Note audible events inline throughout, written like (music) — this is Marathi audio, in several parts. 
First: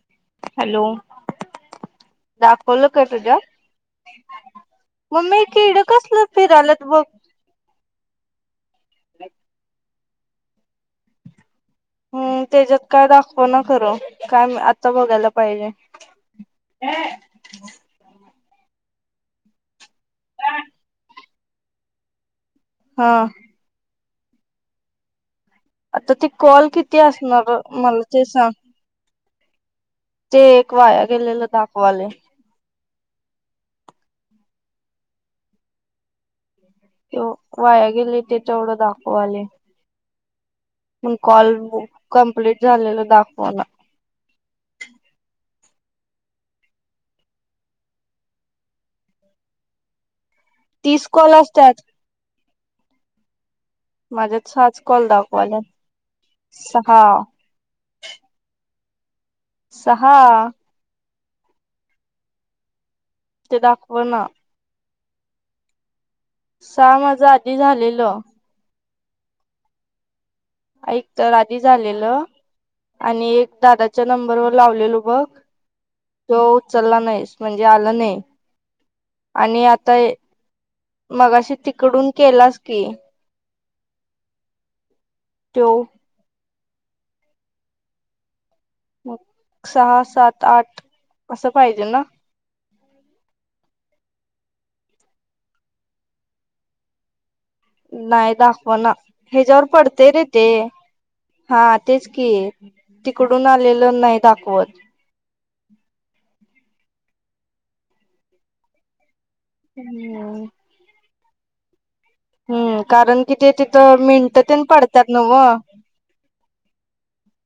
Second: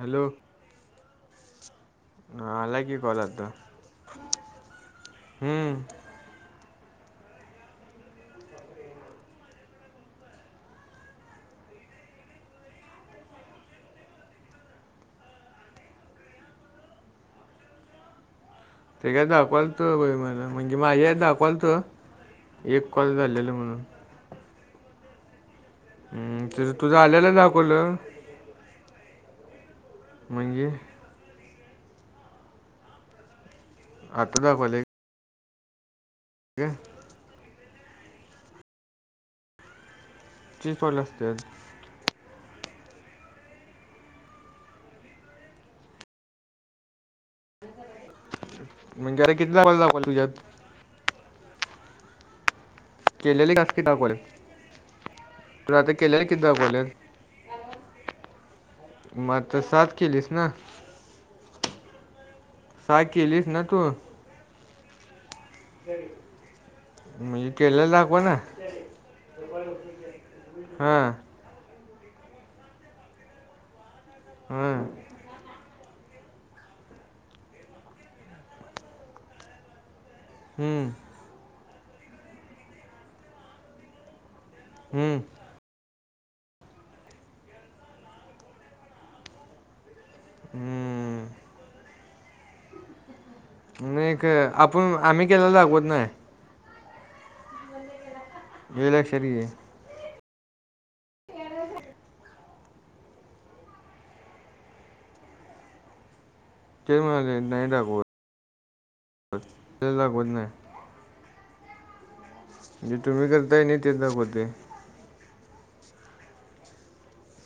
हॅलो हॅलो आला दाखवलं की का कॉल आता तुझ्यात मम्मी हम्म किड कसलं फिराल्यात बघ अ (unintelligible) हम् त्याच्यात काय दाखवं ना खरं काय आत्ता बघायला पाहिजे. ऐ ते का दाखवालतं बई मला म्हणजे माझ्या इथं दाखवालतं एक हा कॉल झालेला म्हणून. आता ते हम्म कॉल तुझं तुझं किती आल्यालं असणार दाखवलं मला ते सांग? ते म्हणजे ऐक वाया गेलेल दाखवालाय आता दाखवालाय ठीे (unintelligible) ते वाया गेलय ते तेवढं दाखवालय तीस कॉल म कॉल असत्यात कंपलेट झालेला दाखव ना म्हणजे अे किल्या वजाखल तुझत (inaudible) तीस कॉल असत्यात. केलेले काम किती माझ्यात सहाच कॉल दाखवल्यात दाखवाल्यात तुला आता केलेले किती दाखवल्यात.? सहा म आता सहाच सहा केलीस ना. सहा केलीस ते ना तू. दाखव ना सहा माझं म्हणजे आधी केल्याला झालेलं दाखवं ना. ऐक हां तर एक आधी झालेलं आणि एक दादा. च्या नंबर वर हां लावलेलो बघ तो उचलला नाही, म्हणजे आला नाही. आणि आता. हम मगाशी तिकडून केलास की. हम्म त्यो मग सहा सात आठ हम्म असं पाहिजे ना? मग एक आपण आम्ही केलाला दाखवत नाही. नाही दाखवं हे ना लक्षात घे ह्याच्यावर पडतेय रे ते. हा तेच की तिकडून आलेलं नाही दाखवतं. ते म्हणालोय नाही दाखवत, तेच दाखवत नाही. हम्म जे कारण तुम्ही कि ते करताय नाही तेच तिथं मिनटं दाखवते तेन पड. त्यात नव्हं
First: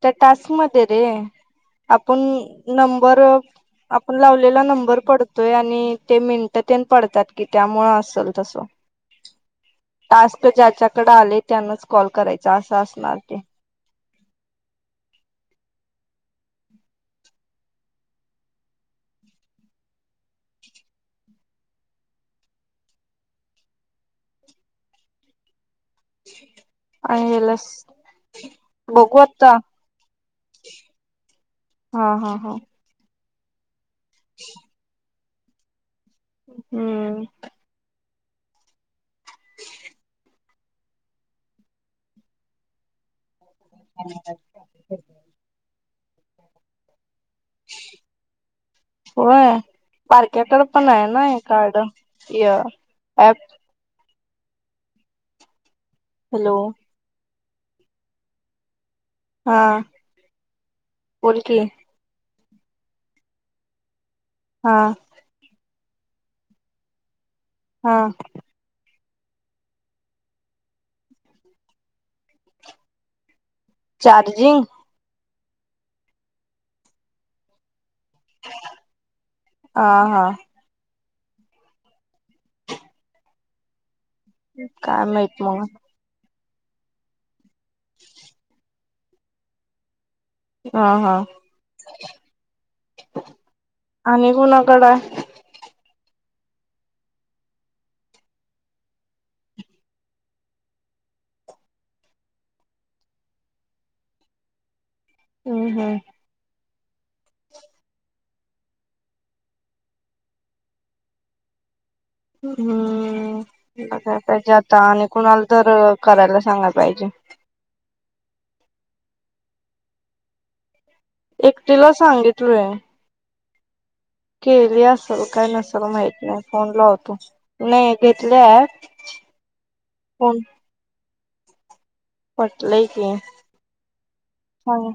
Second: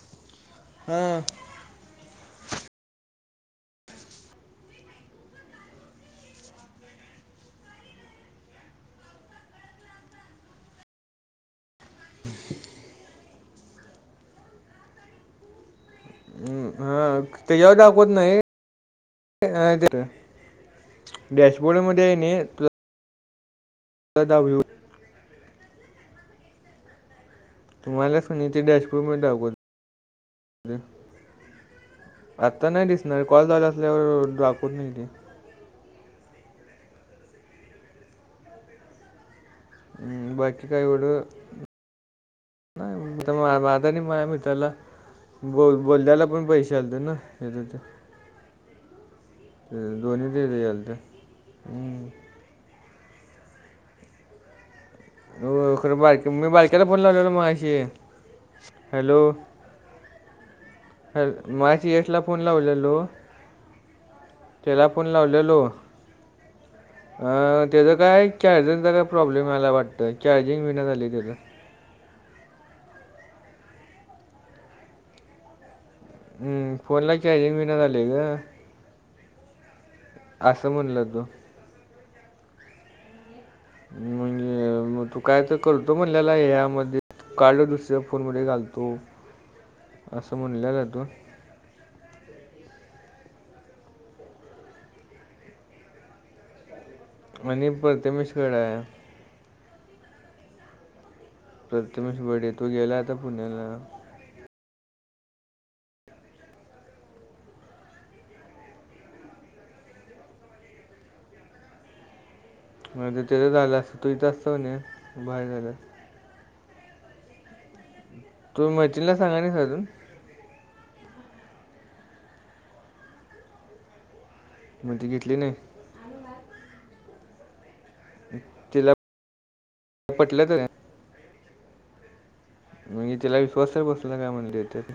त्या टास्क मध्ये रे. हा. आपुन नंबर. आपण लावलेला नंबर पडतोय आणि ते मिनटं तेन पडतात की त्यामुळं असल तसं. टास्क ज्याच्याकडे आलंय त्यानच कॉल करायचा असं असणार ते. ह ह त्याच्यावर दाखवत नाही ते. डॅशबोर्ड मध्ये हाय नाही. (unintelligible) आणि हेला. तू म्हणाल्यास ते डॅशबोर्ड मध्ये दाखवतयं. हा हा हा. नाही कॉल झालं असल्यावर दाखवत नाही ते. हुं. हम्म बाकी. आणि काय एवढं माझं आणि माझ्या मित्राला. बोल बोलल्याला पण पैसे आलतं ना. फ तर ते होय. दोनी हेज आलेल तर. या अँप. हो खरं बाक मी हॅलो बाळक्याला फोन लावललो मगाशी हॅलो. हा. बोल की मघाशी यश ला फोन लावलेलो हा त्याला फोन. लावलेलो अ त्याचं हा काय. चार्जिंगचा काय प्रॉब्लेम व्हायलाय वाटतं चार्जिंग होईना झालंय तेज चार्जिंग. हम् फोनला चार्जिंग बी नाही झालेय ग. हा हा असं म्हणलं तू. म्हणजे मग तू माहित काय तर मग करतो म्हणल्याला ह्यामध्ये कार्ड दुसऱ्या फोनमध्ये घालतो असं म्हणे. हा हा आणि कुणाकडं आहे? आणि प्रथमेशकडं आहे. प्रथमेश बडे तो गेला आता पुण्याला हँ हा. म्हणजे हम्म त्याचं झालं असतं तू बघाय इथं पाहिजे असतं आता आणि म्हणे कुणाला बाहेर तर झाला करायला सांगायला पाहिजे. तुम्ही मैतिणीला सांगानी सा अजून. एकटीला सांगितलु आहे. केली मग ती असल घेतली काय नाही नसेल माहित नाही फोन ला होतो नाही घेतलेण तिला पटलं तर पटलंय की म्हणजे त्याला विश्वासवर बसला काय म्हणले सांग तर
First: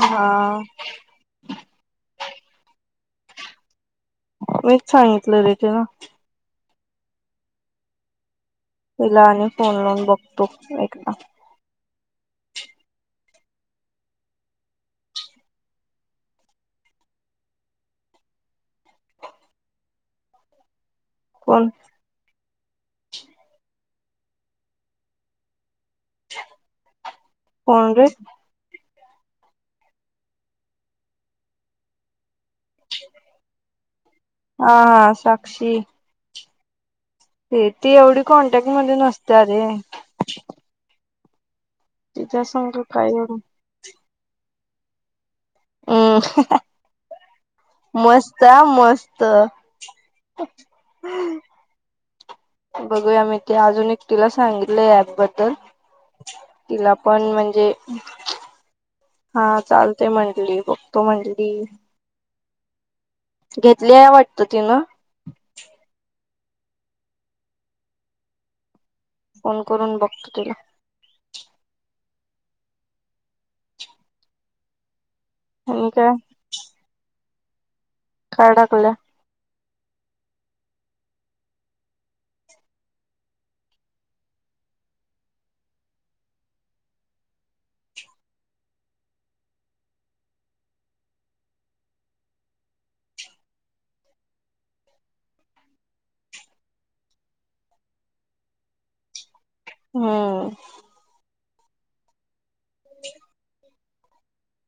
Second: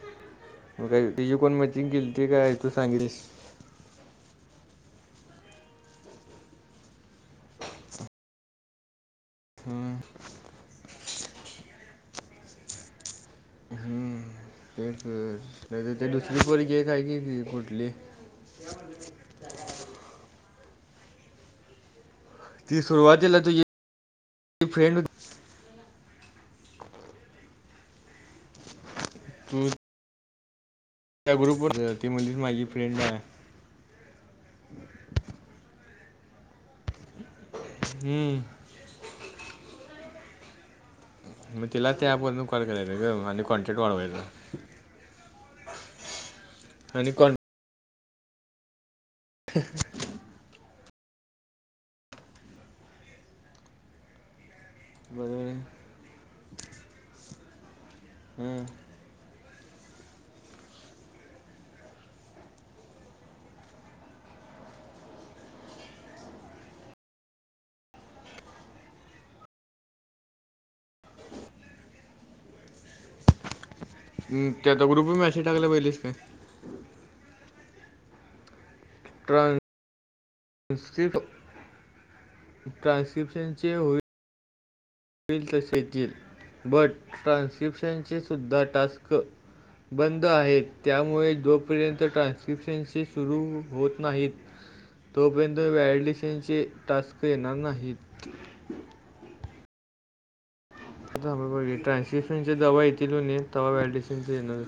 हा मग काही ते जी कोण मतींग गेलीती काय तू सांगेलीस मीच सांगितलं रेटे ना स तिला आणि फोन लाोून बघतो एकदा हम्म ते ते दुसरी पोरी काय की कुठली या कोण ती सुरुवातीला तुझ फ्रेंड कोण रे तु त्या ग्रुपवर त म्हणजे माझी फ्रेंड आहे हा हा साक्षी ते ती एवढी हम्म. कॉन्टॅक्ट मध्ये नसते अरे मग तिला तिच्या तेॅपवररून संग कडगला का काय आणि एवढं आणि कॉनेट वाढवयला हम् कॉन मस्त आ मस्त हम्म बघूया मी ते अजून एकटिला सांगितलं बरोबर ऍपबद्दल आहे. तिला पण म्हणजे हम्म. हा चालते म्हंटली बघतो म्हंटली घेतली आहे वाटत तिन फोन करून बघतो तुला म त्या आता ग्रुप मॅसे टाकलं पहिलीच काय काडाकला ट्रान्क्रिप्ट ट्रान्स्क्रिप्शनचे होई बिल तसेतील बट ट्रान्स्क्रिप्शनचे सुद्धा टास्क कर बंद आहेत त्यामुळे जोपर्यंत ट्रान्स्क्रिप्शनस सुरू होत नाहीत तोपर्यंत व्हडेशनचे टास्क येणार नाहीत हम ां बघ ट्रान्सशिपशनचे दवा येतील हो त मॅडिसिनणार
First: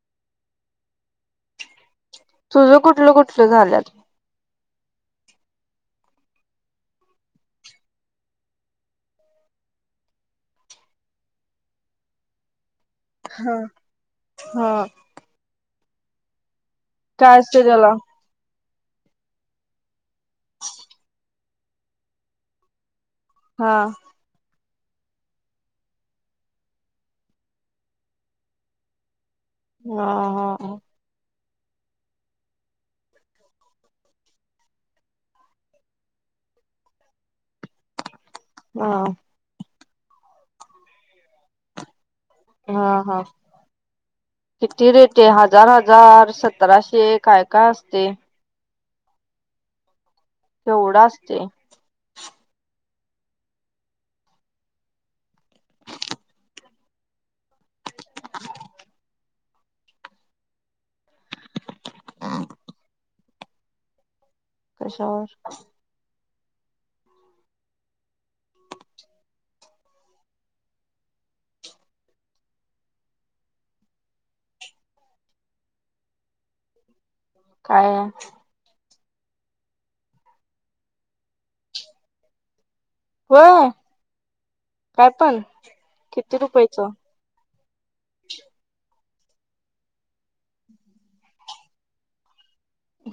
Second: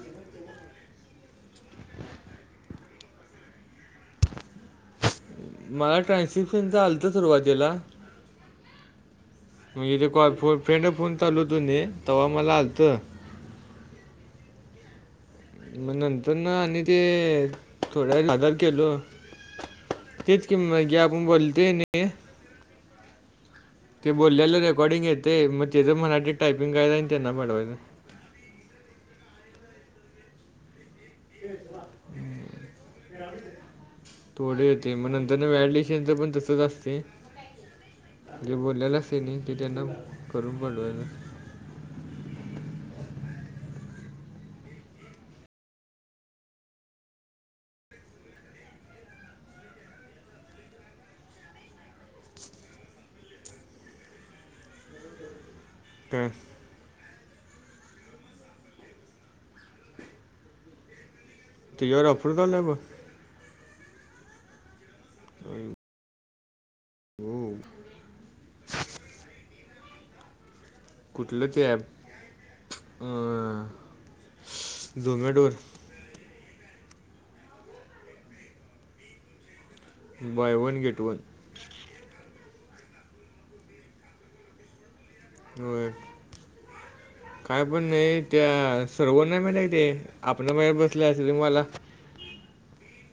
तुझं कुठलं कुठलं झाल्यात मला ट्रान्सशिप्शन आलत सुरवातीला मग इथे कॉ फ फ्रेंड फोन चाल हो तो तेव्हा मला आलतं हा हा मग नंतर ना आणि ते काय असते त्याला थोड्या आजार केलो तेच किंमत घ आपण बोलतय न हा ते बोललेलं रेकॉर्डिंग येते मग त्याचं मराठी टायपिंग कायदा आणि त्यांना मिळवायचं ह ह हम्म थोडे येत मग नंतर न व्याड शनंतर पण तसच असते जे बोललेला हा असे नाही की त्यांना करून पडवाय हा हा किती रेट आहे हजार हजार सतराशे काय काय असते तेवढं असते (unintelligible) हं (unintelligible) तेच्यावर ऑफर चालू हाय बग. कश्यावर? ओम कुठलं ते ॲप? अ अ झोमॅटो काय हाय? Buy one get one. होय काय पण? होय. किती रुपयाचं? काय पण नाही, त्या सर्वन माहित हाय ते आपना बझार बसला सलीन वाला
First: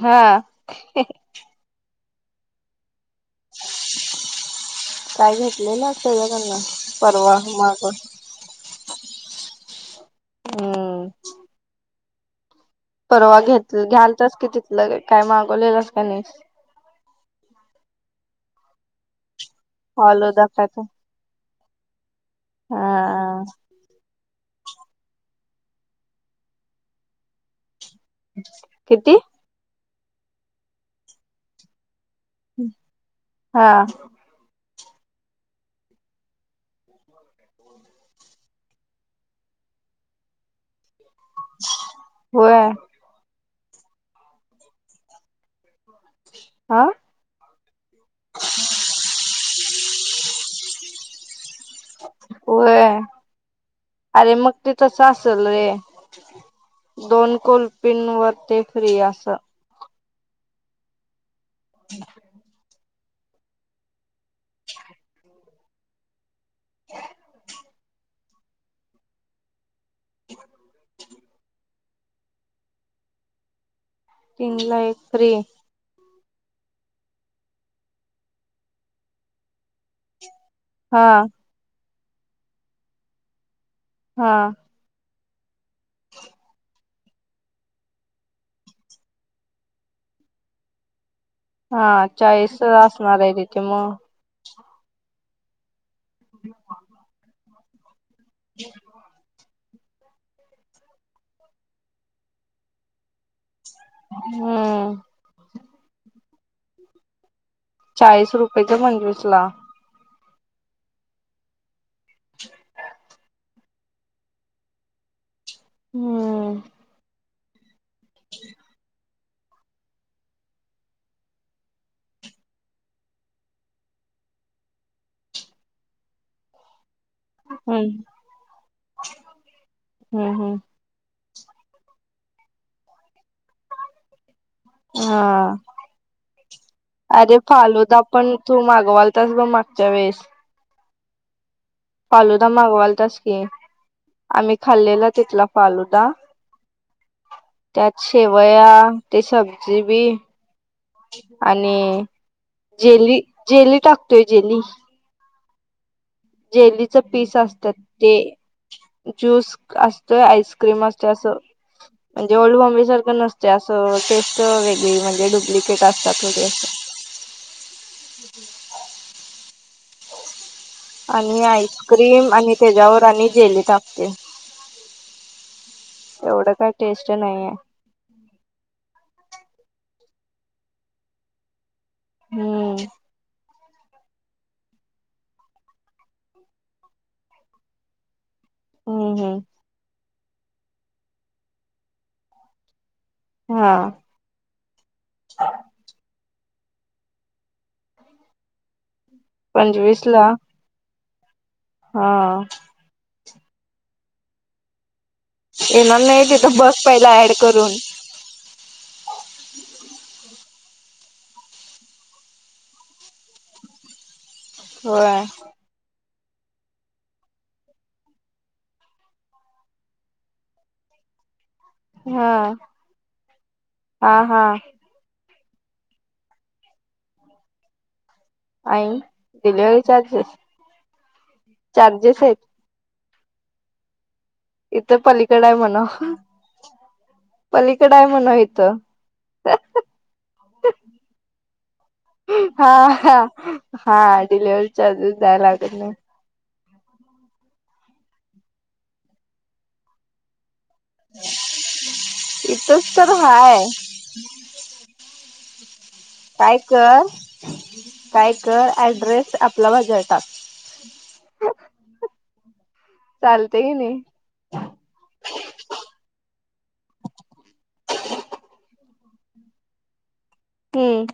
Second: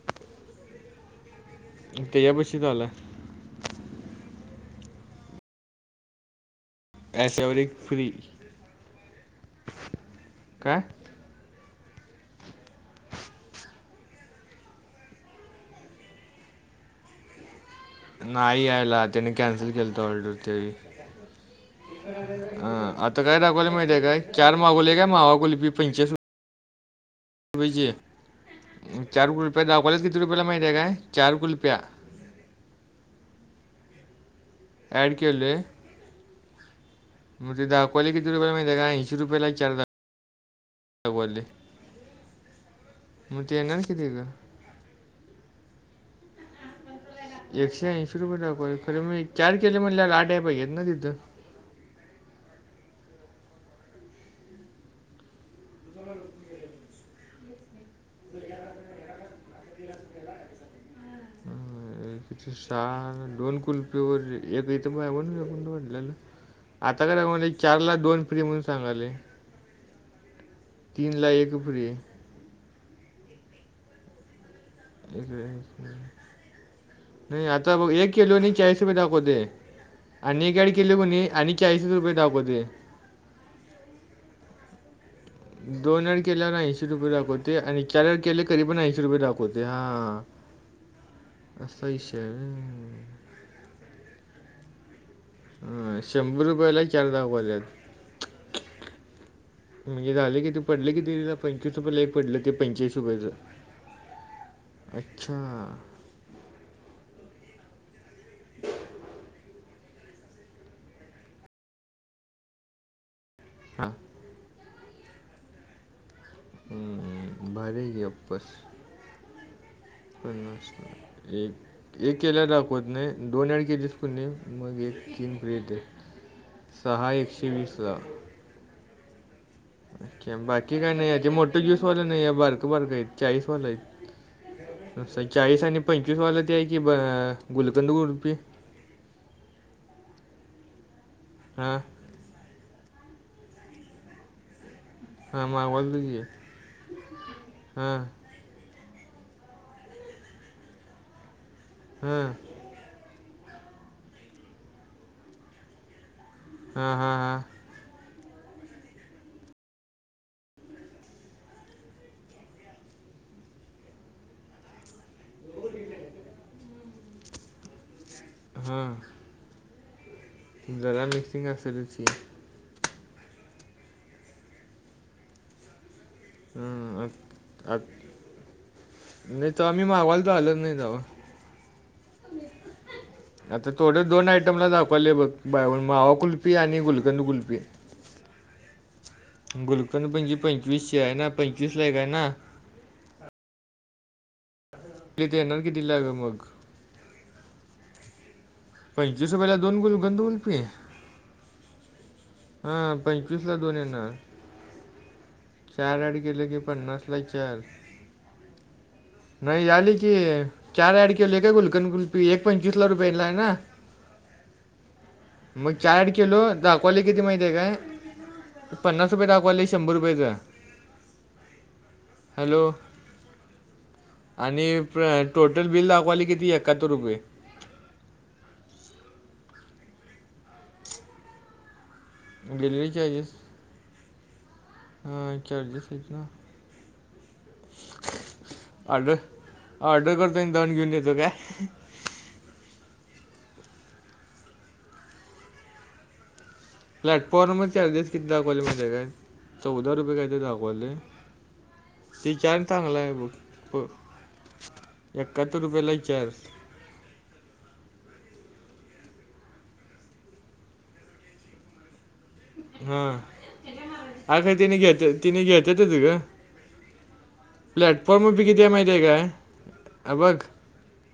हा. तेज्या बशी चालू हाय. काय घेतलेलं असतय काय? त्यांना आहे परवा ॲसेवर एक माग फ्री काय हम्म परवा घेतल घ्याल तास की तिथलं, काय मागवलेलंस का नाहीस? नाही यायला, त्याने कॅन्सल केलंत हॉल ऑर्डर त्यावेळी दाखवायचं हा आता काय दाखवायलय माहितीये काय? चार मागवले काय मावाकुल्फी पंचेचाळीस रू वीजे किती चार कुलफ्या दाखवालेत किती रुपयाला माहती हाय काय? चार कुल्फ्या हमं हा. ॲड केलोय. म्हणजे दाखवालय कीती रुपये माहित आहे का? ऐंशी रुपयाला चार दाख समजले. होय. मग तू येणारस काय तिक? आ. एकशे ऐंशी रुपये दाखंवालय, तरमी चार केलय, म्हणल्यावर आठ याय पाहिजेत ना तिथं. व्हय अरे मग ते तस आसल रे. दोन कुलपिनवर ते फ्री अस. व्हय किती छान? दोन कुल्पीवर ए एक इथं बाय वण गेट वन म्हणलेल, आता काय दाखवालय? चारला दोन फ्री म्हणून सांगालय. (inaudible) तीन ला एक फ्री हाय. तिनला एक एक फ्री व्हय. (inaudible) नाही आता बघ, एक किलो ची चाळीस रुपये दाखवतय आणि एक गा केलो हा कणी आणि चाळीसच रुपय दाखवतय. हा. दोन वर केल्यावर ऐंशी रुपये दाखवतय, आणि चार वर केले तरी पण ऐंशी रुपये दाखवतय, हा आ. हा चाळीसच व्हय. असणार हाय तिथ मग हां शंभर रुपयाला चार दाखवाल्यात. ह (unintelligible) म्हणजे झाल की ते पडले की ते, पंचवीस रुपयाला एक पडलं ते, पंचेचाळीस रुपयाचं हंम. अच्छा. चाळीस रुपयच पंचवीस ला. (unintelligible) हा. हूंम. हुं. भारीे हाय की ऑफर पन्नास ला एक. एक केल्याला दाखवत नाही, दोन ऍड केलीस कनी मग एक तीन प्लेट हाय. सहा हाईत. हम् अच्छ बाकी काय नाही या मोठे ज्युजयूसवालं नाही बारक बारक आहेत चाळीसवालंय हा चाळीस आणि पंचवीस वाला ते आहे की गुलकंद गुडपी तोमागवाल तस ग मागच्या वेळेस हा फालुदा मागवाल तस की आम्ही खाल्लेला हां तिथला मागवाल फालुदा तुझी हां त्यात शेवया ते सब्जी बी आणि हां जेली जेली टाकतोय जेली हां जेलीच पीस हां असतात ते ज्यूस असतोय आईस्क्रीम असते असं म्हणजे ओल्ड बॉम्बे सारखं नसते असं टेस्ट वेगळी म्हणजे डुप्लिकेट असतात अस हा आणि असेलच की आईस्क्रीम आणि त्याच्यावर आणि जेली टाकते एवढं काही हं, टेस्ट नाहीये आत- आत- नाही त आम्ही मागवायला तर आलत नाही जाव हम्म आता थोड्या दोन आयटमला दाखवले बघ बा मावा कुलपी आणि गुलकंदू कुलपी हो हो गुलुकन पणजी पंचवीस आहे ना पंचवीस लाय काय ना हा पिथी कीतीला ग मग पणच जसं पहिला दोन गोल पंचवीस गंंद ला गुोल पी आहे हा हा पंचवीस ला दोन येणार चार येणार ॲड नाही केले तिथं की बघ पहिला पन्नासला ऍड चार करून नाही आली की चार आड केले का कुलकन कुलपी एक पंचवीस ला रुपयेला आहे ना हो मग चारठ किलो दखोले किती माहिती आहे काय पन्नास रुपये दाखवायला शंभर रुपयाेचं हा हा हा आणि टोटल बिल दाखवाली किती एकाहत्तर रुपये आणि डिलिव्हरी चार्जेस चार्जेस आहेत डिलवरी चार्जेस इथ हां पलीकड आहे म्हणा चार्जेस आहेत ना पलीकड आहे म्हण हीतो ऑर्डर ऑर्डर करतो आणि जाऊन घेऊन येतो काय हा हा डिलव्हरी चार्जेस दय लागत नाही प्लॅटफॉर्म चार्जेस किती दाखवले माझे काय चौदा रुपये काय ते दाखवले तचार इथंच चांगला आहे तर हाय ब एकाहत्तर रुपयाला चार काय कर काय कर ऍड्रेस आपला वदळतात क हा आग तिने घेतल तिने घ्या तिने घ्यायचेत त ग प्लॅटफॉर्म बी कि्या माहिती आहे काय अ बघ क